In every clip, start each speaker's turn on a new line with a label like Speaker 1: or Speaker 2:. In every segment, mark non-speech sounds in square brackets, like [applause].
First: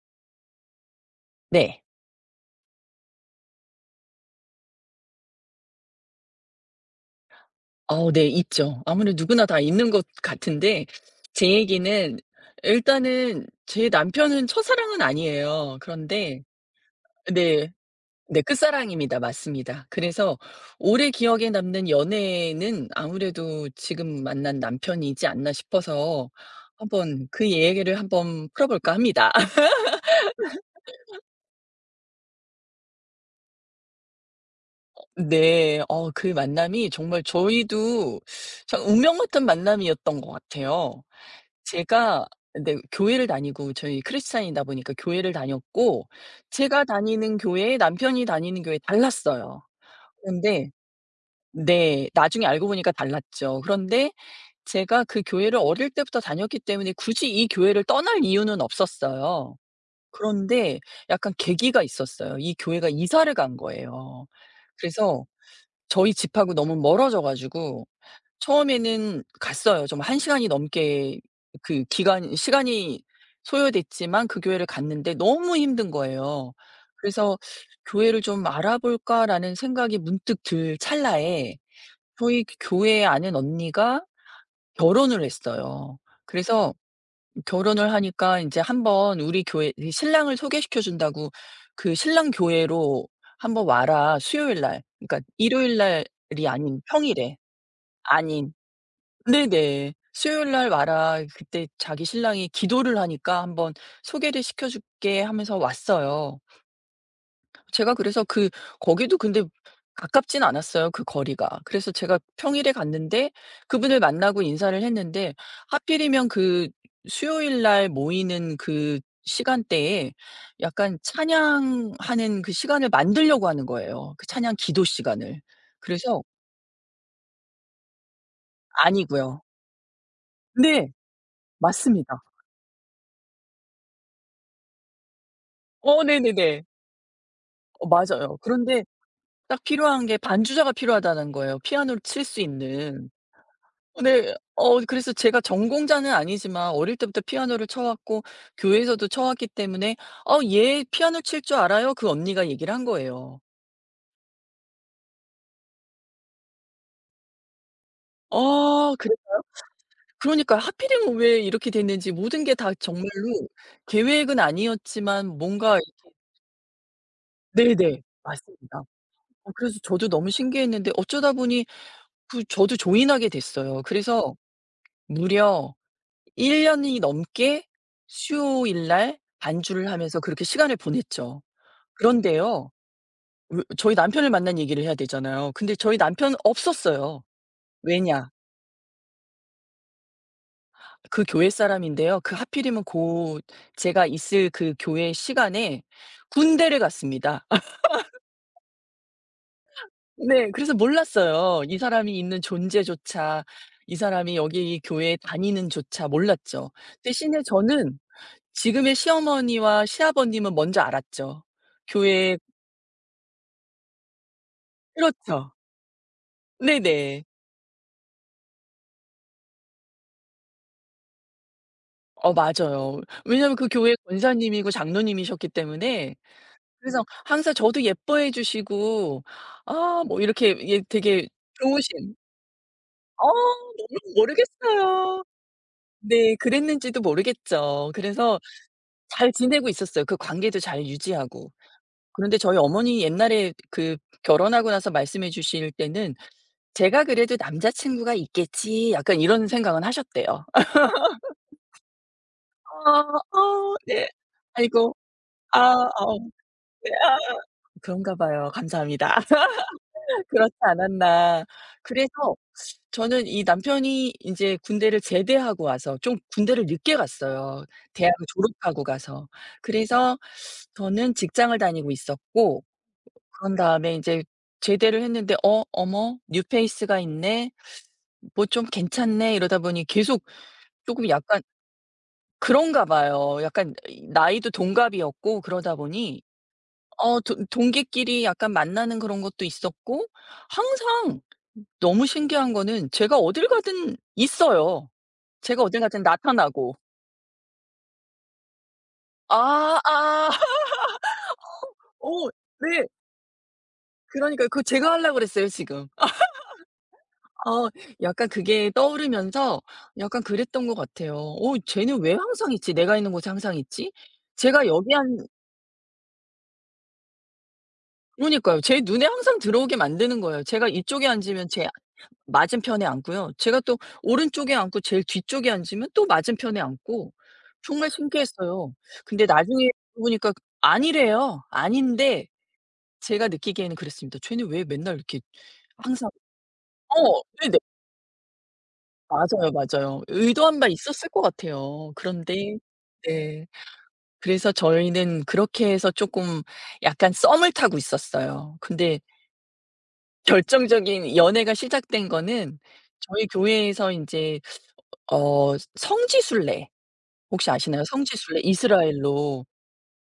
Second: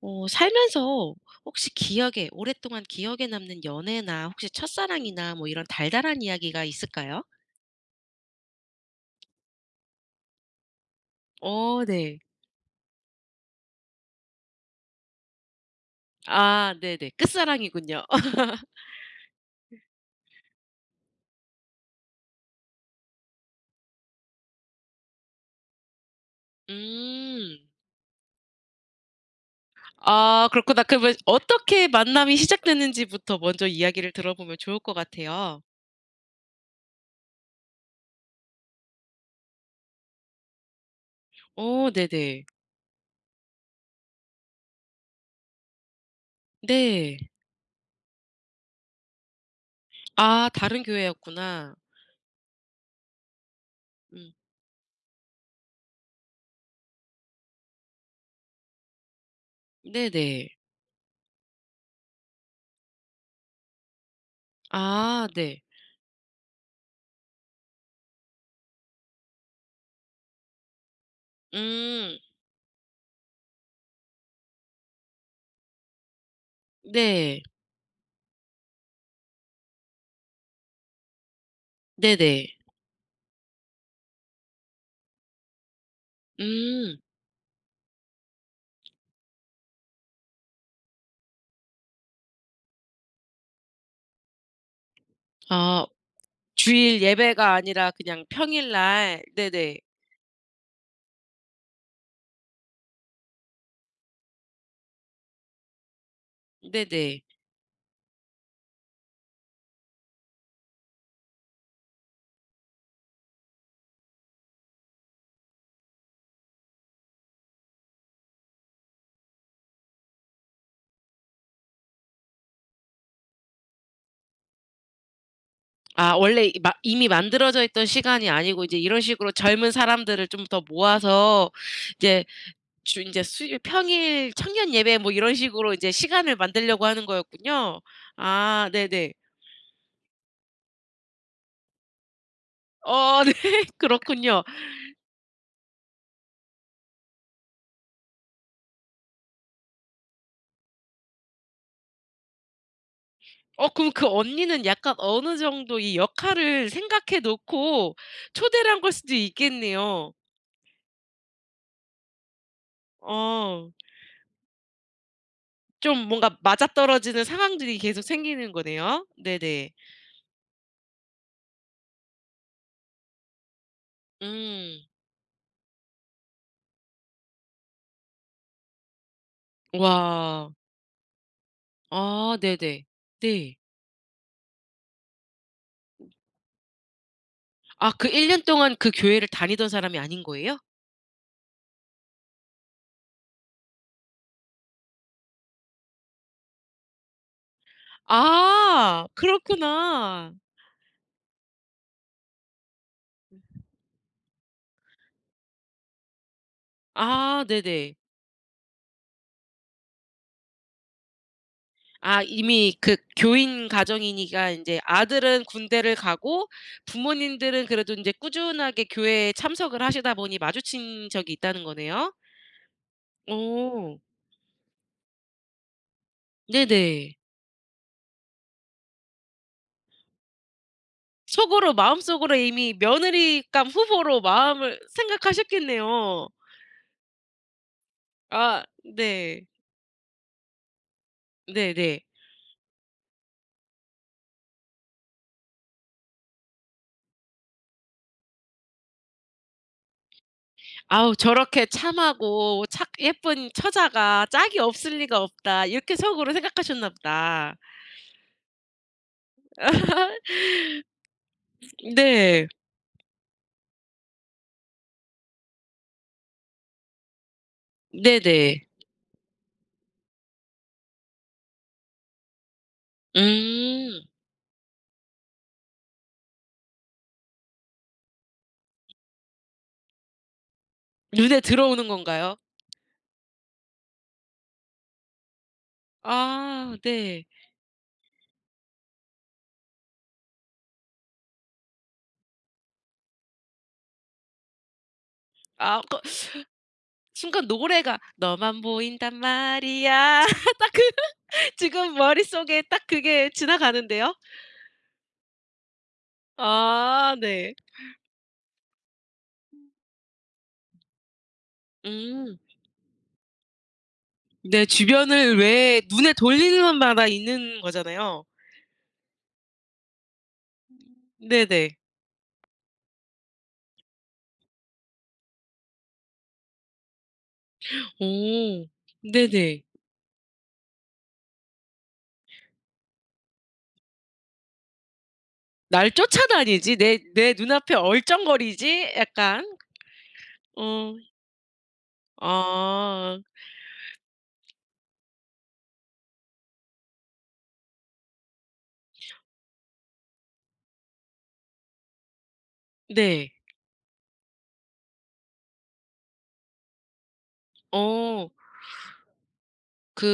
Speaker 1: 살면서 혹시
Speaker 2: 네.
Speaker 1: 기억에 오랫동안 기억에 남는 연애나 혹시 첫사랑이나 뭐 이런 달달한 이야기가 있을까요?
Speaker 2: 네 있죠. 아무래도 누구나 다 있는 것 같은데 제
Speaker 1: 어
Speaker 2: 얘기는
Speaker 1: 네.
Speaker 2: 일단은 제 남편은 첫사랑은 아니에요. 그런데
Speaker 1: 아 네네.
Speaker 2: 네.
Speaker 1: 끝사랑이군요.
Speaker 2: 네
Speaker 1: [laughs]
Speaker 2: 끝사랑입니다. 맞습니다. 그래서 오래 기억에 남는 연애는 아무래도 지금 만난 남편이지 않나 싶어서 한번 그
Speaker 1: 음.
Speaker 2: 얘기를 한번 풀어볼까 합니다. [laughs]
Speaker 1: 아 그렇구나. 그러면 어떻게 만남이 시작됐는지부터 먼저 이야기를 들어보면 좋을 것 같아요.
Speaker 2: 네. 그 만남이 정말 저희도 참 운명 같은 만남이었던 것 같아요.
Speaker 1: 어
Speaker 2: 제가
Speaker 1: 네네.
Speaker 2: 근데 교회를 다니고 저희 크리스찬이다 보니까 교회를 다녔고 제가
Speaker 1: 네.
Speaker 2: 다니는 교회, 남편이 다니는 교회 달랐어요.
Speaker 1: 아
Speaker 2: 그런데
Speaker 1: 다른 교회였구나.
Speaker 2: 네. 나중에 알고 보니까 달랐죠. 그런데
Speaker 1: 음.
Speaker 2: 제가 그 교회를 어릴 때부터 다녔기 때문에 굳이 이 교회를 떠날 이유는 없었어요.
Speaker 1: 네네.
Speaker 2: 그런데 약간 계기가 있었어요. 이 교회가 이사를 간 거예요. 그래서
Speaker 1: 아 네.
Speaker 2: 저희 집하고 너무 멀어져 가지고 처음에는 갔어요. 정말 한 시간이 넘게 그
Speaker 1: 음.
Speaker 2: 기간 시간이 소요됐지만 그 교회를 갔는데 너무 힘든 거예요. 그래서
Speaker 1: 네.
Speaker 2: '교회를 좀 알아볼까?'라는 생각이 문득 들 찰나에 저희
Speaker 1: 네네.
Speaker 2: 그 교회에 아는 언니가 결혼을 했어요. 그래서
Speaker 1: 음.
Speaker 2: 결혼을 하니까 인제 한번 우리 교회 이 신랑을 소개시켜 준다고 "그 신랑 교회로 한번 와라 수요일 날." 그러니까 일요일
Speaker 1: 아
Speaker 2: 날이 아닌
Speaker 1: 주일
Speaker 2: 평일에
Speaker 1: 예배가 아니라 그냥
Speaker 2: 아닌
Speaker 1: 평일날 네네.
Speaker 2: 네네. "수요일 날 와라." 그때 자기 신랑이 기도를 하니까 "한번 소개를 시켜 줄게." 하면서 왔어요.
Speaker 1: 네네.
Speaker 2: 제가 그래서 그 거기도 근데 가깝진 않았어요, 그 거리가. 그래서 제가 평일에 갔는데 그분을 만나고 인사를 했는데 하필이면 그 수요일 날 모이는 그 시간대에 약간 찬양하는 그 시간을 만들려고 하는 거예요, 그 찬양 기도 시간을.
Speaker 1: 아
Speaker 2: 그래서
Speaker 1: 원래 이 마 이미 만들어져 있던 시간이 아니고 이제 이런 식으로
Speaker 2: 아니고요.
Speaker 1: 젊은 사람들을 좀 더
Speaker 2: 네.
Speaker 1: 모아서
Speaker 2: 맞습니다.
Speaker 1: 이제 주 인제 수요 평일 청년 예배 뭐 이런 식으로 이제
Speaker 2: 어
Speaker 1: 시간을
Speaker 2: 네네네.
Speaker 1: 만들려고 하는 거였군요.
Speaker 2: 맞아요.
Speaker 1: 아
Speaker 2: 그런데
Speaker 1: 네네.
Speaker 2: 딱 필요한 게 반주자가 필요하다는 거예요, 피아노를 칠 수 있는.
Speaker 1: 어 [laughs] 네.
Speaker 2: 네.
Speaker 1: 그렇군요.
Speaker 2: 그래서 제가 전공자는 아니지만 어릴 때부터 피아노를 쳐 왔고 교회에서도 쳐 왔기 때문에 얘 피아노 칠 줄 알아요." 그 언니가 얘기를 한 거예요.
Speaker 1: 어 그럼 그 언니는 약간 어느 정도 이 역할을 생각해 놓고 초대를 한 걸
Speaker 2: 아
Speaker 1: 수도
Speaker 2: 그랬어요?
Speaker 1: 있겠네요.
Speaker 2: 그러니까요. 하필이면 왜 이렇게 됐는지 모든 게 다 정말로
Speaker 1: 어.
Speaker 2: 계획은 아니었지만 뭔가
Speaker 1: 좀
Speaker 2: 이렇게
Speaker 1: 뭔가 맞아떨어지는 상황들이 계속
Speaker 2: 네네.
Speaker 1: 생기는
Speaker 2: 맞습니다.
Speaker 1: 거네요. 네네.
Speaker 2: 그래서 저도 너무 신기했는데 어쩌다 보니 그 저도 조인하게 됐어요. 그래서
Speaker 1: 음.
Speaker 2: 무려 1 년이 넘게 수요일 날 반주를 하면서 그렇게
Speaker 1: 와.
Speaker 2: 시간을 보냈죠.
Speaker 1: 아
Speaker 2: 그런데요.
Speaker 1: 네네. 네.
Speaker 2: 왜 저희 남편을 만난 얘기를 해야 되잖아요. 근데 저희 남편은 없었어요.
Speaker 1: 아 그 1
Speaker 2: 왜냐?
Speaker 1: 년 동안 그 교회를 다니던 사람이 아닌 거예요?
Speaker 2: 그 교회 사람인데요. 그 하필이면 고 제가 있을 그 교회 시간에 군대를 갔습니다. [laughs]
Speaker 1: 아 그렇구나.
Speaker 2: 네. 그래서 몰랐어요. 이 사람이 있는 존재조차 이 사람이 여기 교회에 다니는조차 몰랐죠. 대신에
Speaker 1: 아 네네.
Speaker 2: 저는 지금의 시어머니와 시아버님은 먼저 알았죠.
Speaker 1: 아
Speaker 2: 교회에
Speaker 1: 이미 그 교인 가정이니까 인제 아들은
Speaker 2: 그렇죠.
Speaker 1: 군대를 가고
Speaker 2: 네네.
Speaker 1: 부모님들은 그래도 인제 꾸준하게 교회에 참석을 하시다 보니 마주친 적이 있다는 거네요.
Speaker 2: 맞아요. 왜냐하면 그 교회
Speaker 1: 어.
Speaker 2: 권사님이고 장로님이셨기 때문에 그래서
Speaker 1: 네네.
Speaker 2: 항상 저도 예뻐해 주시고 아 뭐 이렇게 예 되게
Speaker 1: 속으로
Speaker 2: 좋으신
Speaker 1: 마음속으로 이미 며느리감
Speaker 2: 너무
Speaker 1: 후보로 마음을
Speaker 2: 모르겠어요.
Speaker 1: 생각하셨겠네요.
Speaker 2: 네 그랬는지도 모르겠죠. 그래서
Speaker 1: 아
Speaker 2: 잘
Speaker 1: 네.
Speaker 2: 지내고 있었어요. 그 관계도 잘 유지하고.
Speaker 1: 네네.
Speaker 2: 그런데 저희 어머니 옛날에 그 결혼하고 나서 말씀해 주실 때는 "제가 그래도 남자 친구가 있겠지." 약간 이런 생각은 하셨대요. 아
Speaker 1: 아우 '저렇게 참하고 착
Speaker 2: 아
Speaker 1: 예쁜
Speaker 2: 네.
Speaker 1: 처자가 짝이
Speaker 2: 아이고.
Speaker 1: 없을 리가
Speaker 2: 아
Speaker 1: 없다.' 이렇게
Speaker 2: 어
Speaker 1: 속으로 생각하셨나
Speaker 2: 네.
Speaker 1: 보다.
Speaker 2: 그런가 봐요. 감사합니다. [laughs] 그렇지
Speaker 1: [laughs]
Speaker 2: 않았나. 그래서
Speaker 1: 네.
Speaker 2: 저는 이 남편이 인제 군대를 제대하고 와서 좀 군대를 늦게 갔어요, 대학을
Speaker 1: 네네.
Speaker 2: 졸업하고 가서. 그래서 저는 직장을 다니고 있었고 그런 다음에
Speaker 1: 음.
Speaker 2: 인제 제대를 했는데 어머 뉴페이스가 있네. 뭐 좀 괜찮네.' 이러다 보니 계속 쪼금
Speaker 1: 눈에
Speaker 2: 약간
Speaker 1: 들어오는 건가요?
Speaker 2: 그런가 봐요. 약간 이 나이도 동갑이었고 그러다 보니
Speaker 1: 아
Speaker 2: 어
Speaker 1: 네.
Speaker 2: 동 동기끼리 약간 만나는 그런 것도 있었고 항상 너무 신기한 거는 제가 어딜 가든 있어요. 제가
Speaker 1: 아
Speaker 2: 어딜
Speaker 1: 그
Speaker 2: 가든 나타나고.
Speaker 1: 순간 노래가 너만 보인단
Speaker 2: 아
Speaker 1: 말이야.
Speaker 2: 아.
Speaker 1: [laughs]
Speaker 2: [laughs]
Speaker 1: 딱 그 지금
Speaker 2: 오
Speaker 1: 머릿속에 딱
Speaker 2: 네.
Speaker 1: 그게 지나가는데요.
Speaker 2: 그러니까요. 그거 제가 하려고 그랬어요 지금.
Speaker 1: 아 네.
Speaker 2: 어 약간 그게 떠오르면서 약간 그랬던 것 같아요. 쟤는 왜
Speaker 1: 음.
Speaker 2: 항상 있지? 내가 있는 곳에 항상 있지?'
Speaker 1: 네
Speaker 2: 제가 여기 앉
Speaker 1: 주변을 왜 눈에 돌리는 마다 있는 거잖아요.
Speaker 2: 그러니까요. 제 눈에 항상 들어오게 만드는 거예요. 제가 이쪽에 앉으면 쟤
Speaker 1: 네네.
Speaker 2: 맞은편에 앉고요. 제가 또 오른쪽에 앉고 제일 뒤쪽에 앉으면 또 맞은편에 앉고 정말
Speaker 1: 오.
Speaker 2: 신기했어요. 근데
Speaker 1: 네네.
Speaker 2: 나중에 보니까 아니래요. 아닌데 제가 느끼기에는 그랬습니다. 쟤는 왜 맨날 이렇게
Speaker 1: 날
Speaker 2: 항상
Speaker 1: 쫓아다니지 내 내
Speaker 2: 네네.
Speaker 1: 눈앞에 얼쩡거리지 약간
Speaker 2: 맞아요, 맞아요. 의도한
Speaker 1: 어
Speaker 2: 바 있었을 것 같아요. 그런데
Speaker 1: 아
Speaker 2: 네. 그래서 저희는 그렇게 해서 쪼끔 약간 썸을 타고 있었어요. 근데 결정적인 연애가 시작된 거는 저희
Speaker 1: 네.
Speaker 2: 교회에서 인제 성지순례 혹시 아시나요?
Speaker 1: 어
Speaker 2: 성지순례 이스라엘로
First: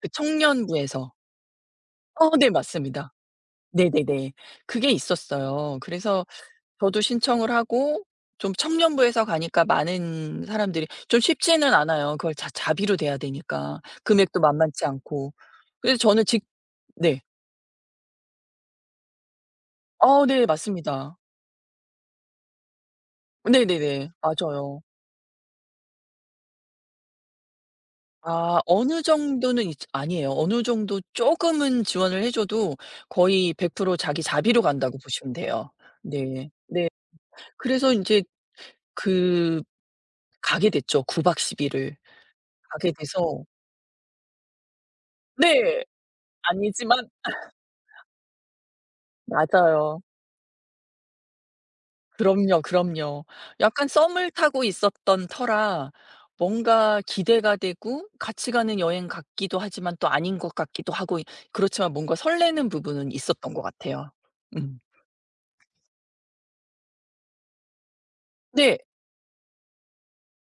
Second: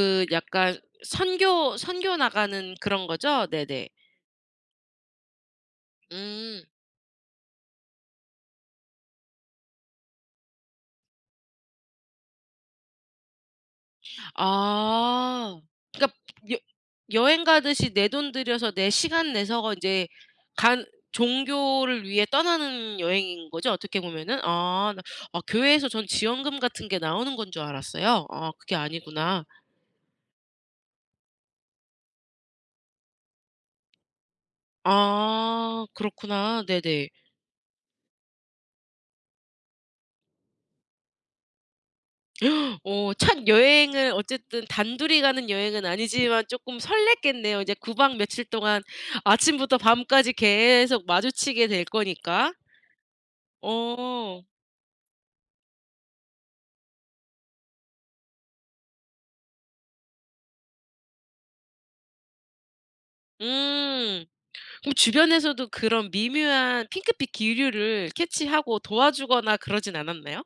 Speaker 2: 그
Speaker 1: 약간
Speaker 2: 청년부에서
Speaker 1: 선교 선교
Speaker 2: 네
Speaker 1: 나가는 그런
Speaker 2: 맞습니다.
Speaker 1: 거죠? 네네.
Speaker 2: 네네네. 그게 있었어요. 그래서
Speaker 1: 음.
Speaker 2: 저도 신청을 하고 좀 청년부에서 가니까 많은 사람들이 좀 쉽지는 않아요. 그걸 다 자비로 대야 되니까 금액도 만만치 않고.
Speaker 1: 아.
Speaker 2: 그래서
Speaker 1: 그러니까
Speaker 2: 저는 직
Speaker 1: 여
Speaker 2: 네.
Speaker 1: 여행 가듯이 내 돈 들여서 내 시간 내서 인제
Speaker 2: 네
Speaker 1: 간
Speaker 2: 맞습니다.
Speaker 1: 종교를 위해 떠나는 여행인 거죠? 어떻게
Speaker 2: 네네네.
Speaker 1: 보면은?
Speaker 2: 맞아요.
Speaker 1: 아. 아 교회에서 전 지원금 같은 게 나오는 건 줄 알았어요. 아
Speaker 2: 아
Speaker 1: 그게
Speaker 2: 어느
Speaker 1: 아니구나.
Speaker 2: 정도는 있 아니에요. 어느 정도 조금은 지원을 해 줘도 거의 100% 자기 자비로 간다고 보시면 돼요.
Speaker 1: 아
Speaker 2: 네.
Speaker 1: 그렇구나.
Speaker 2: 네.
Speaker 1: 네네.
Speaker 2: 그래서 이제 그 가게 됐죠. 9박 10 일을 가게
Speaker 1: 어
Speaker 2: 돼서
Speaker 1: 첫 여행을 어쨌든 단둘이 가는
Speaker 2: 네.
Speaker 1: 여행은 아니지만 쪼끔
Speaker 2: 아니지만
Speaker 1: 설렜겠네요. 이제 구박 며칠 동안 아침부터
Speaker 2: 맞아요.
Speaker 1: 밤까지 계속 마주치게 될 거니까.
Speaker 2: 그럼요, 그럼요. 약간 썸을
Speaker 1: 어.
Speaker 2: 타고 있었던 터라 뭔가 기대가 되고 같이 가는 여행 같기도 하지만 또 아닌 것 같기도 하고 그렇지만 뭔가 설레는 부분은 있었던 것 같아요.
Speaker 1: 음.
Speaker 2: 음.
Speaker 1: 그럼 주변에서도 그런 미묘한 핑크빛 기류를
Speaker 2: 네.
Speaker 1: 캐치하고 도와주거나 그러진 않았나요?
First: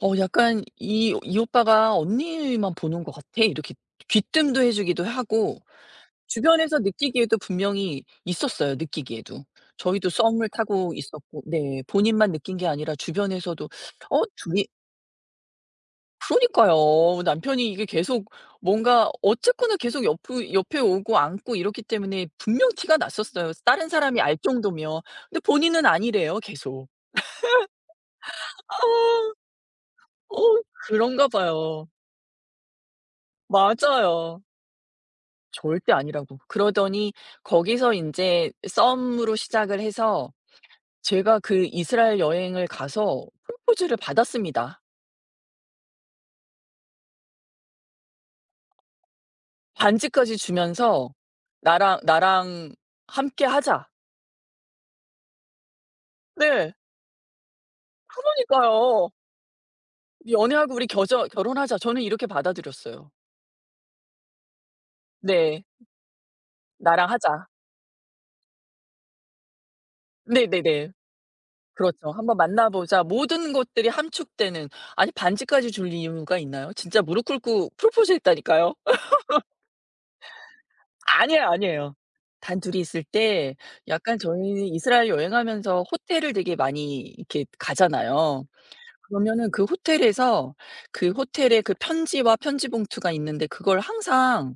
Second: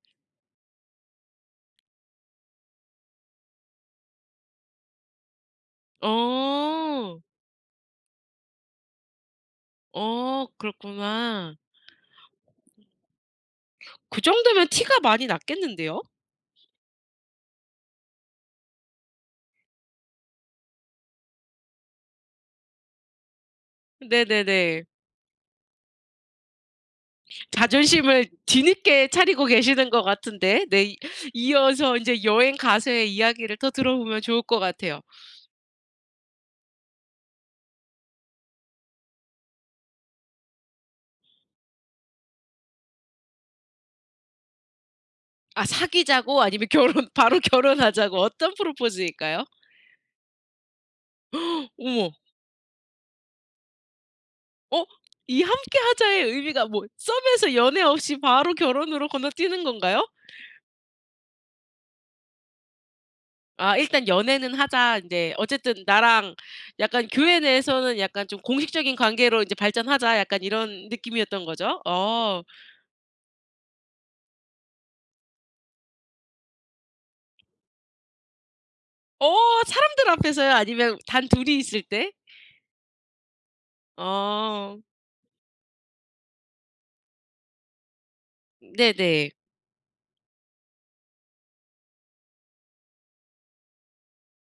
Speaker 2: 약간 이 이 오빠가 '언니만 보는 것 같아.' 이렇게 귀뜸도 해 주기도 하고 주변에서
Speaker 1: 어.
Speaker 2: 느끼기에도 분명히 있었어요, 느끼기에도. 저희도
Speaker 1: 어
Speaker 2: 썸을 타고 있었고
Speaker 1: 그렇구나.
Speaker 2: 네. 본인만 느낀 게 아니라 주변에서도
Speaker 1: 그
Speaker 2: 둘이
Speaker 1: 정도면 티가 많이 났겠는데요?
Speaker 2: 그러니까요. 남편이 이게 계속 뭔가 어쨌거나 계속 옆 옆에 오고 안고 이렇기 때문에 분명 티가 났었어요, 다른 사람이 알
Speaker 1: 네네네.
Speaker 2: 정도면. 근데 본인은 아니래요, 계속.
Speaker 1: 자존심을
Speaker 2: 아.
Speaker 1: 뒤늦게 차리고 계시는 것
Speaker 2: 어
Speaker 1: 같은데 네 이
Speaker 2: 그런가 봐요.
Speaker 1: 이어서 인제 여행 가서의 이야기를 더 들어보면
Speaker 2: 맞아요.
Speaker 1: 좋을 것 같아요.
Speaker 2: 절대 아니라고. 그러더니 거기서 인제 썸으로 시작을 해서 제가 그 이스라엘 여행을 가서 프로포즈를 받았습니다.
Speaker 1: 아 사귀자고 아니면 결혼 바로 [laughs] 결혼하자고 어떤 프로포즈일까요?
Speaker 2: 반지까지 주면서
Speaker 1: [gasps]
Speaker 2: "나랑
Speaker 1: 어머.
Speaker 2: 나랑 함께 하자."
Speaker 1: 어? 이 함께 하자의 의미가
Speaker 2: 네.
Speaker 1: 뭐 썸에서 연애 없이 바로 결혼으로
Speaker 2: 그러니까요.
Speaker 1: 건너뛰는 건가요?
Speaker 2: "연애하고 우리 겨저 결혼하자." 저는 이렇게 받아들였어요.
Speaker 1: 아 일단 연애는 하자 인제
Speaker 2: 네.
Speaker 1: 어쨌든 나랑 약간
Speaker 2: "나랑
Speaker 1: 교회
Speaker 2: 하자."
Speaker 1: 내에서는 약간 좀 공식적인 관계로 인제 발전하자 약간 이런
Speaker 2: 네네네.
Speaker 1: 느낌이었던 거죠?
Speaker 2: 그렇죠. "한번
Speaker 1: 어.
Speaker 2: 만나 보자." 모든 것들이 함축되는. 아니 반지까지 줄 이유가 있나요? 진짜 무릎 꿇고 프로포즈했다니까요.
Speaker 1: 어 사람들 앞에서요? 아니면 단
Speaker 2: 아니에요,
Speaker 1: 둘이 있을
Speaker 2: 아니에요.
Speaker 1: 때?
Speaker 2: 단둘이 있을 때 약간 저희는
Speaker 1: 어.
Speaker 2: 이스라엘 여행하면서 호텔을 되게 많이 이렇게 가잖아요.
Speaker 1: 네네.
Speaker 2: 그러면은 그 호텔에서 그 호텔에 그 편지와 편지 봉투가 있는데 그걸 항상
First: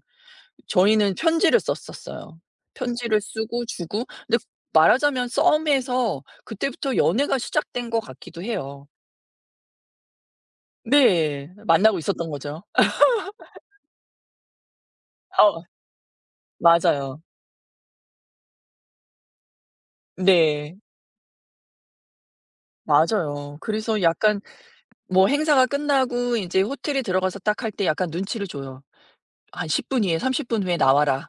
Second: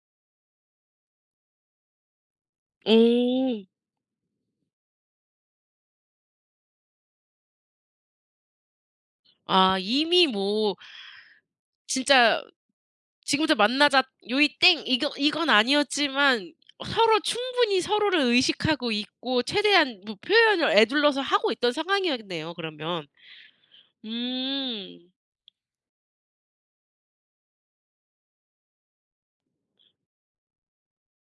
Speaker 2: 저희는 편지를 썼었어요. 편지를
Speaker 1: 오.
Speaker 2: 쓰고 주고 근데 말하자면 썸에서 그때부터 연애가 시작된 것 같기도 해요.
Speaker 1: 아 이미 뭐
Speaker 2: 네. 만나고 있었던
Speaker 1: 진짜
Speaker 2: 거죠.
Speaker 1: 지금부터 만나자 요이 땡 이거 이건
Speaker 2: 어
Speaker 1: 아니었지만 서로
Speaker 2: 맞아요.
Speaker 1: 충분히 서로를 의식하고 있고 최대한 뭐
Speaker 2: 네.
Speaker 1: 표현을 에둘러서 하고 있던 상황이었네요 그러면.
Speaker 2: 맞아요. 그래서 약간
Speaker 1: 음.
Speaker 2: 뭐 행사가 끝나고 이제 호텔에 들어가서 딱 할 때 약간 눈치를 줘요. "한 10분 후에 30분 후에 나와라.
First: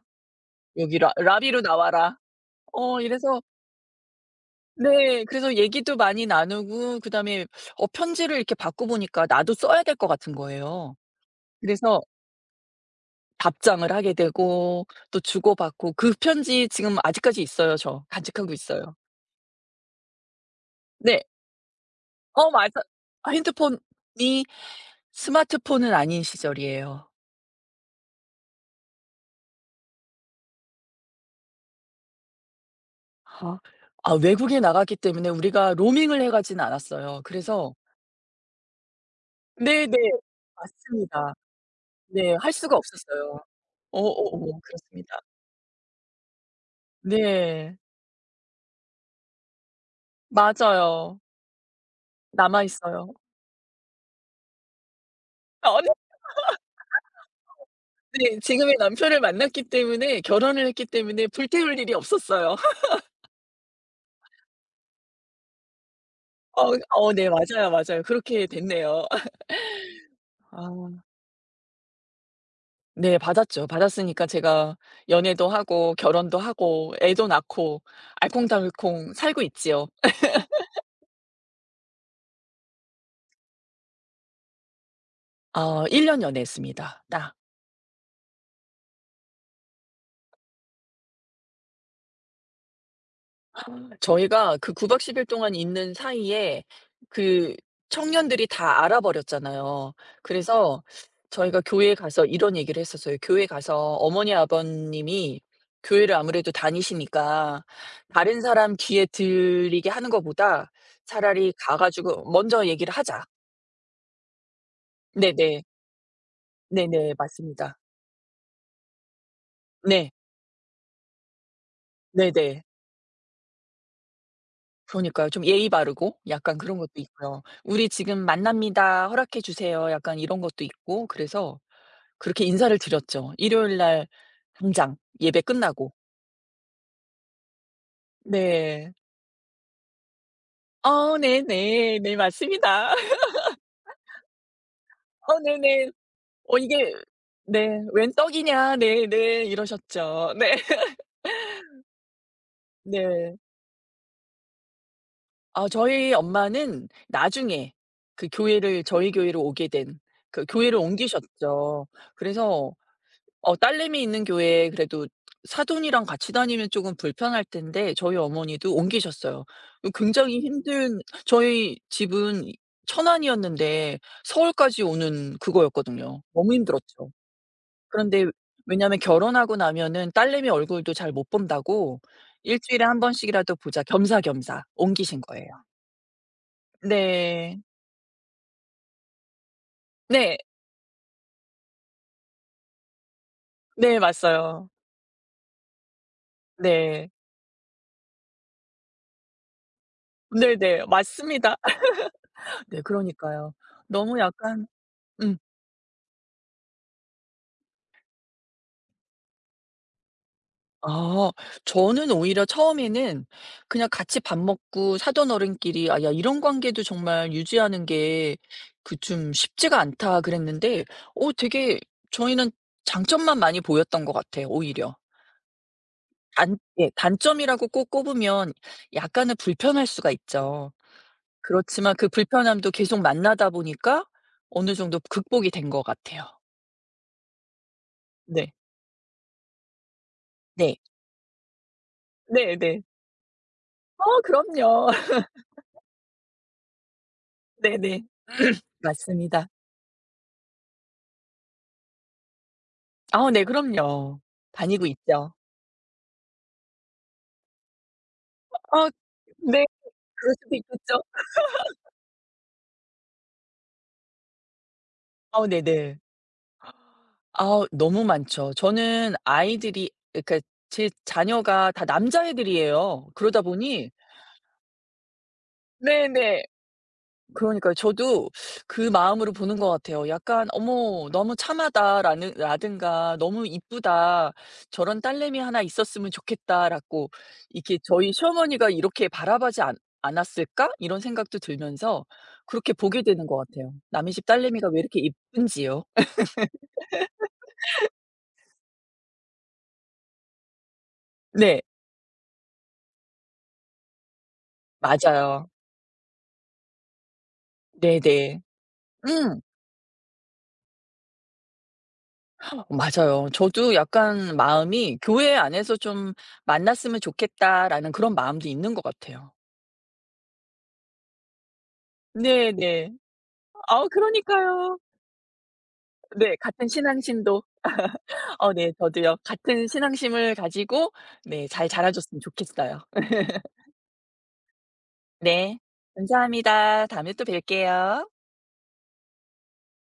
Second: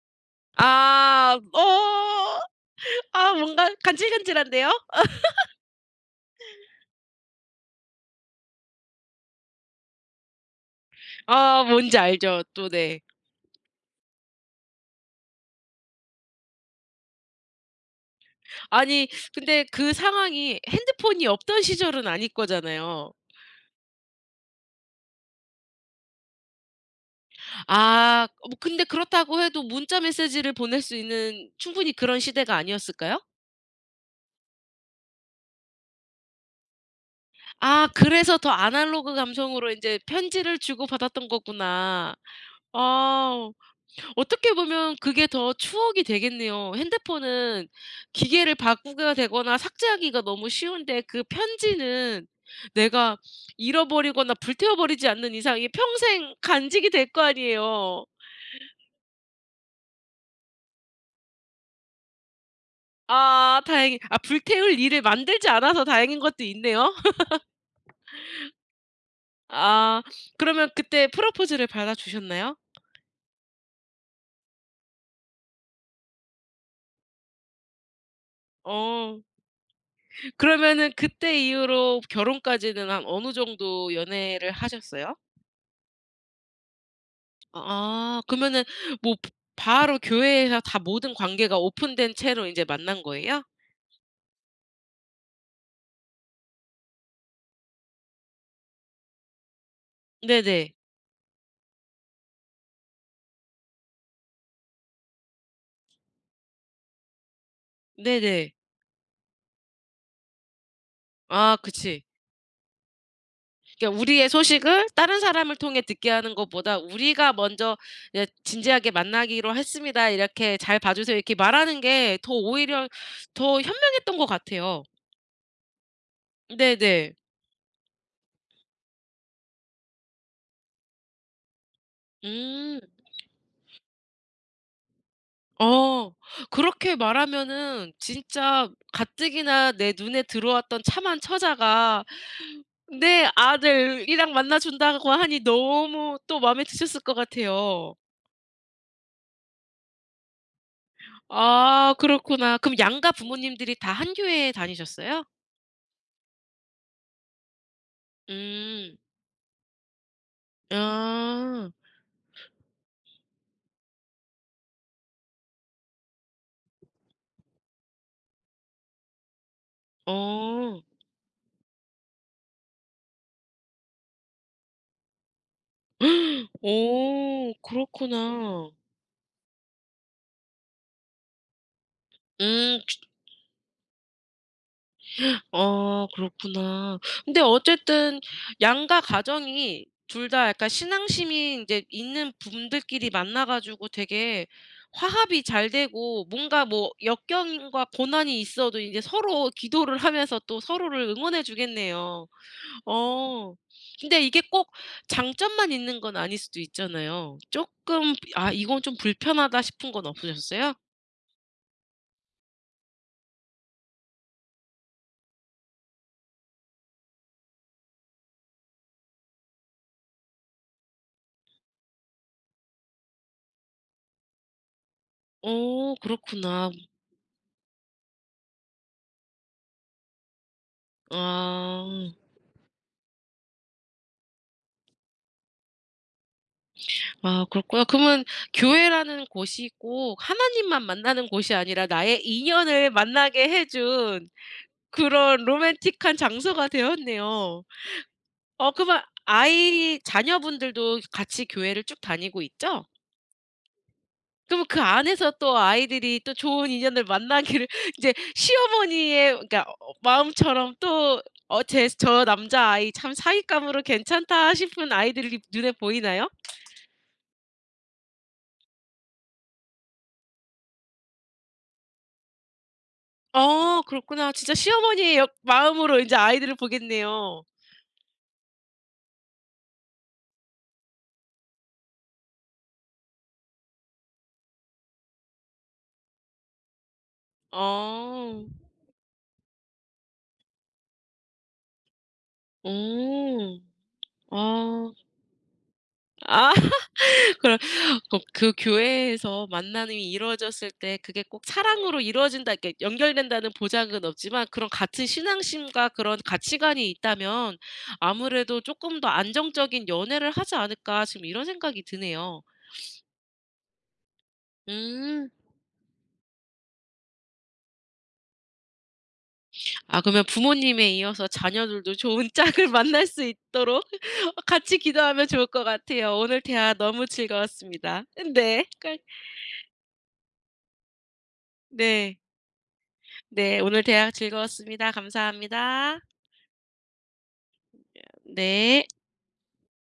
Speaker 2: 여기 라
Speaker 1: 아.
Speaker 2: 라비로 나와라."
Speaker 1: 어. 아
Speaker 2: 이래서
Speaker 1: 뭔가 간질간질한데요?
Speaker 2: 네. 그래서 얘기도 많이 나누고 그다음에 편지를 이렇게 받고 보니까 나도 써야 될 것 같은 거예요.
Speaker 1: 아 뭔지
Speaker 2: 그래서
Speaker 1: 알죠. 또 네.
Speaker 2: 답장을 하게 되고 또 주고받고 그 편지 지금 아직까지 있어요 저. 간직하고 있어요.
Speaker 1: 아니 근데 그 상황이
Speaker 2: 네.
Speaker 1: 핸드폰이 없던 시절은 아닐
Speaker 2: 맞아.
Speaker 1: 거잖아요.
Speaker 2: 아 핸드폰이 스마트폰은 아닌 시절이에요.
Speaker 1: 아 뭐 근데 그렇다고 해도 문자 메시지를 보낼 수 있는 충분히 그런 시대가 아니었을까요?
Speaker 2: 아. 아 외국에 나갔기 때문에 우리가 로밍을 해 가진 않았어요. 그래서
Speaker 1: 아 그래서 더 아날로그 감성으로
Speaker 2: 네네.
Speaker 1: 인제 편지를 주고받았던
Speaker 2: 맞습니다.
Speaker 1: 거구나.
Speaker 2: 네. 할 수가 없었어요.
Speaker 1: 아 어떻게
Speaker 2: 어어어
Speaker 1: 보면
Speaker 2: 그렇습니다.
Speaker 1: 그게 더 추억이 되겠네요. 핸드폰은
Speaker 2: 네.
Speaker 1: 기계를 바꾸게 되거나 삭제하기가 너무 쉬운데
Speaker 2: 맞아요.
Speaker 1: 그 편지는
Speaker 2: 남아 있어요.
Speaker 1: 내가 잃어버리거나 불태워 버리지 않는 이상 이게
Speaker 2: 네.
Speaker 1: 평생 간직이 될 거 아니에요.
Speaker 2: 네. 지금의 남편을 만났기 때문에 결혼을 했기 때문에 불태울 일이 없었어요. [laughs]
Speaker 1: 아 다행히 아 불태울 일을 만들지 않아서 다행인 것도 있네요.
Speaker 2: 네. 맞아요, 맞아요. 그렇게 됐네요.
Speaker 1: 아 그러면
Speaker 2: 아
Speaker 1: 그때 프로포즈를 받아 주셨나요?
Speaker 2: 네. 받았죠. 받았으니까 제가 연애도 하고 결혼도 하고 애도 낳고 알콩달콩
Speaker 1: 어.
Speaker 2: 살고 있지요.
Speaker 1: 그러면은 그때 이후로 결혼까지는 한 어느 정도 연애를 하셨어요?
Speaker 2: 1 년 연애했습니다. 딱.
Speaker 1: 아 그러면은 뭐 바로 교회에서 다 모든 관계가 오픈된 채로 인제 만난 거예요?
Speaker 2: 저희가 그 9 박 10일 동안 있는 사이에 그 청년들이 다 알아버렸잖아요.
Speaker 1: 네네.
Speaker 2: 그래서 저희가 교회에 가서 이런 얘기를 했었어요. 교회 가서 어머니 아버님이 교회를 아무래도 다니시니까 다른
Speaker 1: 네네.
Speaker 2: 사람 귀에 들리게 하는 것보다 차라리
Speaker 1: 아
Speaker 2: 가
Speaker 1: 그치.
Speaker 2: 가지고 먼저 얘기를 하자.
Speaker 1: 그러니까 우리의 소식을 다른 사람을
Speaker 2: 네네.
Speaker 1: 통해 듣게 하는 것보다
Speaker 2: 네네.
Speaker 1: "우리가
Speaker 2: 맞습니다.
Speaker 1: 먼저 이제 진지하게 만나기로 했습니다.
Speaker 2: 네.
Speaker 1: 이렇게 잘 봐 주세요." 이렇게 말하는 게 더
Speaker 2: 네네.
Speaker 1: 오히려 더 현명했던 것 같아요.
Speaker 2: 그러니까요. 좀 예의 바르고 약간 그런 것도
Speaker 1: 네네.
Speaker 2: 있고요. "우리 지금 만납니다. 허락해 주세요." 약간 이런 것도 있고 그래서 그렇게 인사를
Speaker 1: 음.
Speaker 2: 드렸죠. 일요일 날 당장 예배 끝나고.
Speaker 1: 어. 그렇게 말하면은 진짜
Speaker 2: 네.
Speaker 1: 가뜩이나 내 눈에 들어왔던
Speaker 2: 어,
Speaker 1: 참한
Speaker 2: 네네. 네
Speaker 1: 처자가
Speaker 2: 네, 맞습니다."
Speaker 1: 내
Speaker 2: [laughs]
Speaker 1: 아들이랑 만나 준다고 하니
Speaker 2: 네네.
Speaker 1: 너무 또 마음에
Speaker 2: 이게"
Speaker 1: 드셨을 것
Speaker 2: 네.
Speaker 1: 같아요.
Speaker 2: "웬 떡이냐." "네네." 이러셨죠. 네. [laughs]
Speaker 1: 아 그렇구나. 그럼 양가
Speaker 2: 네.
Speaker 1: 부모님들이 다 한 교회에 다니셨어요?
Speaker 2: 아 저희 엄마는 나중에 그 교회를
Speaker 1: 음.
Speaker 2: 저희 교회로 오게 된 그 교회를
Speaker 1: 아.
Speaker 2: 옮기셨죠. 그래서 딸내미 있는 교회에 그래도 사돈이랑 같이 다니면 조금 불편할 텐데 저희 어머니도 옮기셨어요. 그 굉장히
Speaker 1: 어.
Speaker 2: 힘든 저희 집은 천안이었는데 서울까지 오는 그거였거든요. 너무
Speaker 1: [gasps]
Speaker 2: 힘들었죠.
Speaker 1: 오
Speaker 2: 그런데
Speaker 1: 그렇구나.
Speaker 2: 왜냐하면 결혼하고 나면은 딸내미 얼굴도 잘 못 본다고 일
Speaker 1: 음.
Speaker 2: 주일에 한 번씩이라도 보자 겸사겸사 옮기신 거예요.
Speaker 1: 어 그렇구나. 근데
Speaker 2: 네.
Speaker 1: 어쨌든 양가 가정이 둘
Speaker 2: 네.
Speaker 1: 다 약간 신앙심이 이제 있는 분들끼리 만나 가지고
Speaker 2: 네
Speaker 1: 되게
Speaker 2: 맞아요.
Speaker 1: 화합이 잘 되고 뭔가 뭐
Speaker 2: 네.
Speaker 1: 역경과 고난이 있어도 이제 서로 기도를 하면서 또
Speaker 2: 네네.
Speaker 1: 서로를 응원해
Speaker 2: 맞습니다.
Speaker 1: 주겠네요.
Speaker 2: [laughs] 네
Speaker 1: 어.
Speaker 2: 그러니까요. 너무
Speaker 1: 근데 이게
Speaker 2: 약간
Speaker 1: 꼭
Speaker 2: 음.
Speaker 1: 장점만 있는 건 아닐 수도 있잖아요. 조금 '아 이건 좀 불편하다.' 싶은 건 없으셨어요?
Speaker 2: 아. 저는 오히려 처음에는 그냥 같이 밥 먹고 사돈 어른끼리 '아 야 이런 관계도 정말 유지하는 게 그 좀 쉽지가 않다.' 그랬는데 오 되게 저희는 장점만 많이 보였던 것 같아요 오히려.
Speaker 1: 어
Speaker 2: 단
Speaker 1: 그렇구나.
Speaker 2: 예 단점이라고 꼭 꼽으면 약간은 불편할 수가 있죠. 그렇지만 그
Speaker 1: 아.
Speaker 2: 불편함도 계속 만나다 보니까 어느 정도 극복이 된 것 같아요.
Speaker 1: 아 그렇구나. 그러면
Speaker 2: 네.
Speaker 1: 교회라는 곳이 꼭
Speaker 2: 네.
Speaker 1: 하나님만 만나는 곳이 아니라 나의
Speaker 2: 네네.
Speaker 1: 인연을 만나게 해준
Speaker 2: 그럼요. [laughs]
Speaker 1: 그런 로맨틱한 장소가 되었네요.
Speaker 2: 네네.
Speaker 1: 어 그러면
Speaker 2: 맞습니다.
Speaker 1: 아이 자녀분들도 같이 교회를 쭉 다니고 있죠?
Speaker 2: 아 네 그럼요.
Speaker 1: 그럼 그
Speaker 2: 다니고
Speaker 1: 안에서
Speaker 2: 있죠.
Speaker 1: 또 아이들이 또 좋은 인연을 만나기를 [laughs] 이제
Speaker 2: 아
Speaker 1: 시어머니의 그러니까
Speaker 2: 네.
Speaker 1: 어 어,
Speaker 2: 그럴 수도
Speaker 1: 마음처럼
Speaker 2: 있겠죠.
Speaker 1: 또 '어 제 저 남자아이 참 사윗감으로 괜찮다.' 싶은 아이들이
Speaker 2: 아
Speaker 1: 눈에
Speaker 2: 네네.
Speaker 1: 보이나요?
Speaker 2: 아 너무 많죠. 저는 아이들이 그러니까 제 자녀가 다 남자애들이에요. 그러다
Speaker 1: 어
Speaker 2: 보니
Speaker 1: 그렇구나. 진짜 시어머니의 역 마음으로 인제
Speaker 2: 네네.
Speaker 1: 아이들을 보겠네요.
Speaker 2: 그러니까요. 저도 그 마음으로 보는 것 같아요. 약간 '어머 너무 참하다.'라는 라든가 '너무 이쁘다. 저런 딸내미 하나 있었으면 좋겠다.'라고 이렇게 '저희
Speaker 1: 어.
Speaker 2: 시어머니가 이렇게 바라보지 않 않았을까?' 이런 생각도 들면서 그렇게 보게 되는 것
Speaker 1: 음.
Speaker 2: 같아요. 남의 집 딸내미가 왜
Speaker 1: 아.
Speaker 2: 이렇게 이쁜지요.
Speaker 1: 아 [laughs] 그럼 그 그 교회에서 만남이 이루어졌을 때 그게 꼭
Speaker 2: 네.
Speaker 1: 사랑으로 이루어진다 이렇게 연결된다는 보장은 없지만 그런 같은
Speaker 2: 맞아요.
Speaker 1: 신앙심과 그런 가치관이 있다면
Speaker 2: 네네.
Speaker 1: 아무래도 '쪼끔 더
Speaker 2: 음.
Speaker 1: 안정적인 연애를 하지 않을까.' 지금 이런 생각이 드네요.
Speaker 2: 맞아요. 저도 약간 마음이
Speaker 1: 음.
Speaker 2: '교회 안에서 좀 만났으면 좋겠다.'라는 그런 마음도 있는 것 같아요.
Speaker 1: 아 그러면 부모님에 이어서 자녀들도 좋은 [laughs] 짝을
Speaker 2: 네네.
Speaker 1: 만날 수 있도록 [laughs] 같이
Speaker 2: 그러니까요.
Speaker 1: 기도하면 좋을 것 같아요.
Speaker 2: 네.
Speaker 1: 오늘
Speaker 2: 같은
Speaker 1: 대화 너무
Speaker 2: 신앙심도
Speaker 1: 즐거웠습니다. 네.
Speaker 2: 네
Speaker 1: 그,
Speaker 2: 저도요. 같은 신앙심을 가지고 네 잘 자라
Speaker 1: 네.
Speaker 2: 줬으면 좋겠어요.
Speaker 1: 네. 오늘 대화 즐거웠습니다.
Speaker 2: 네.
Speaker 1: 감사합니다.
Speaker 2: 감사합니다. 다음에 또 뵐게요.
Speaker 1: 네.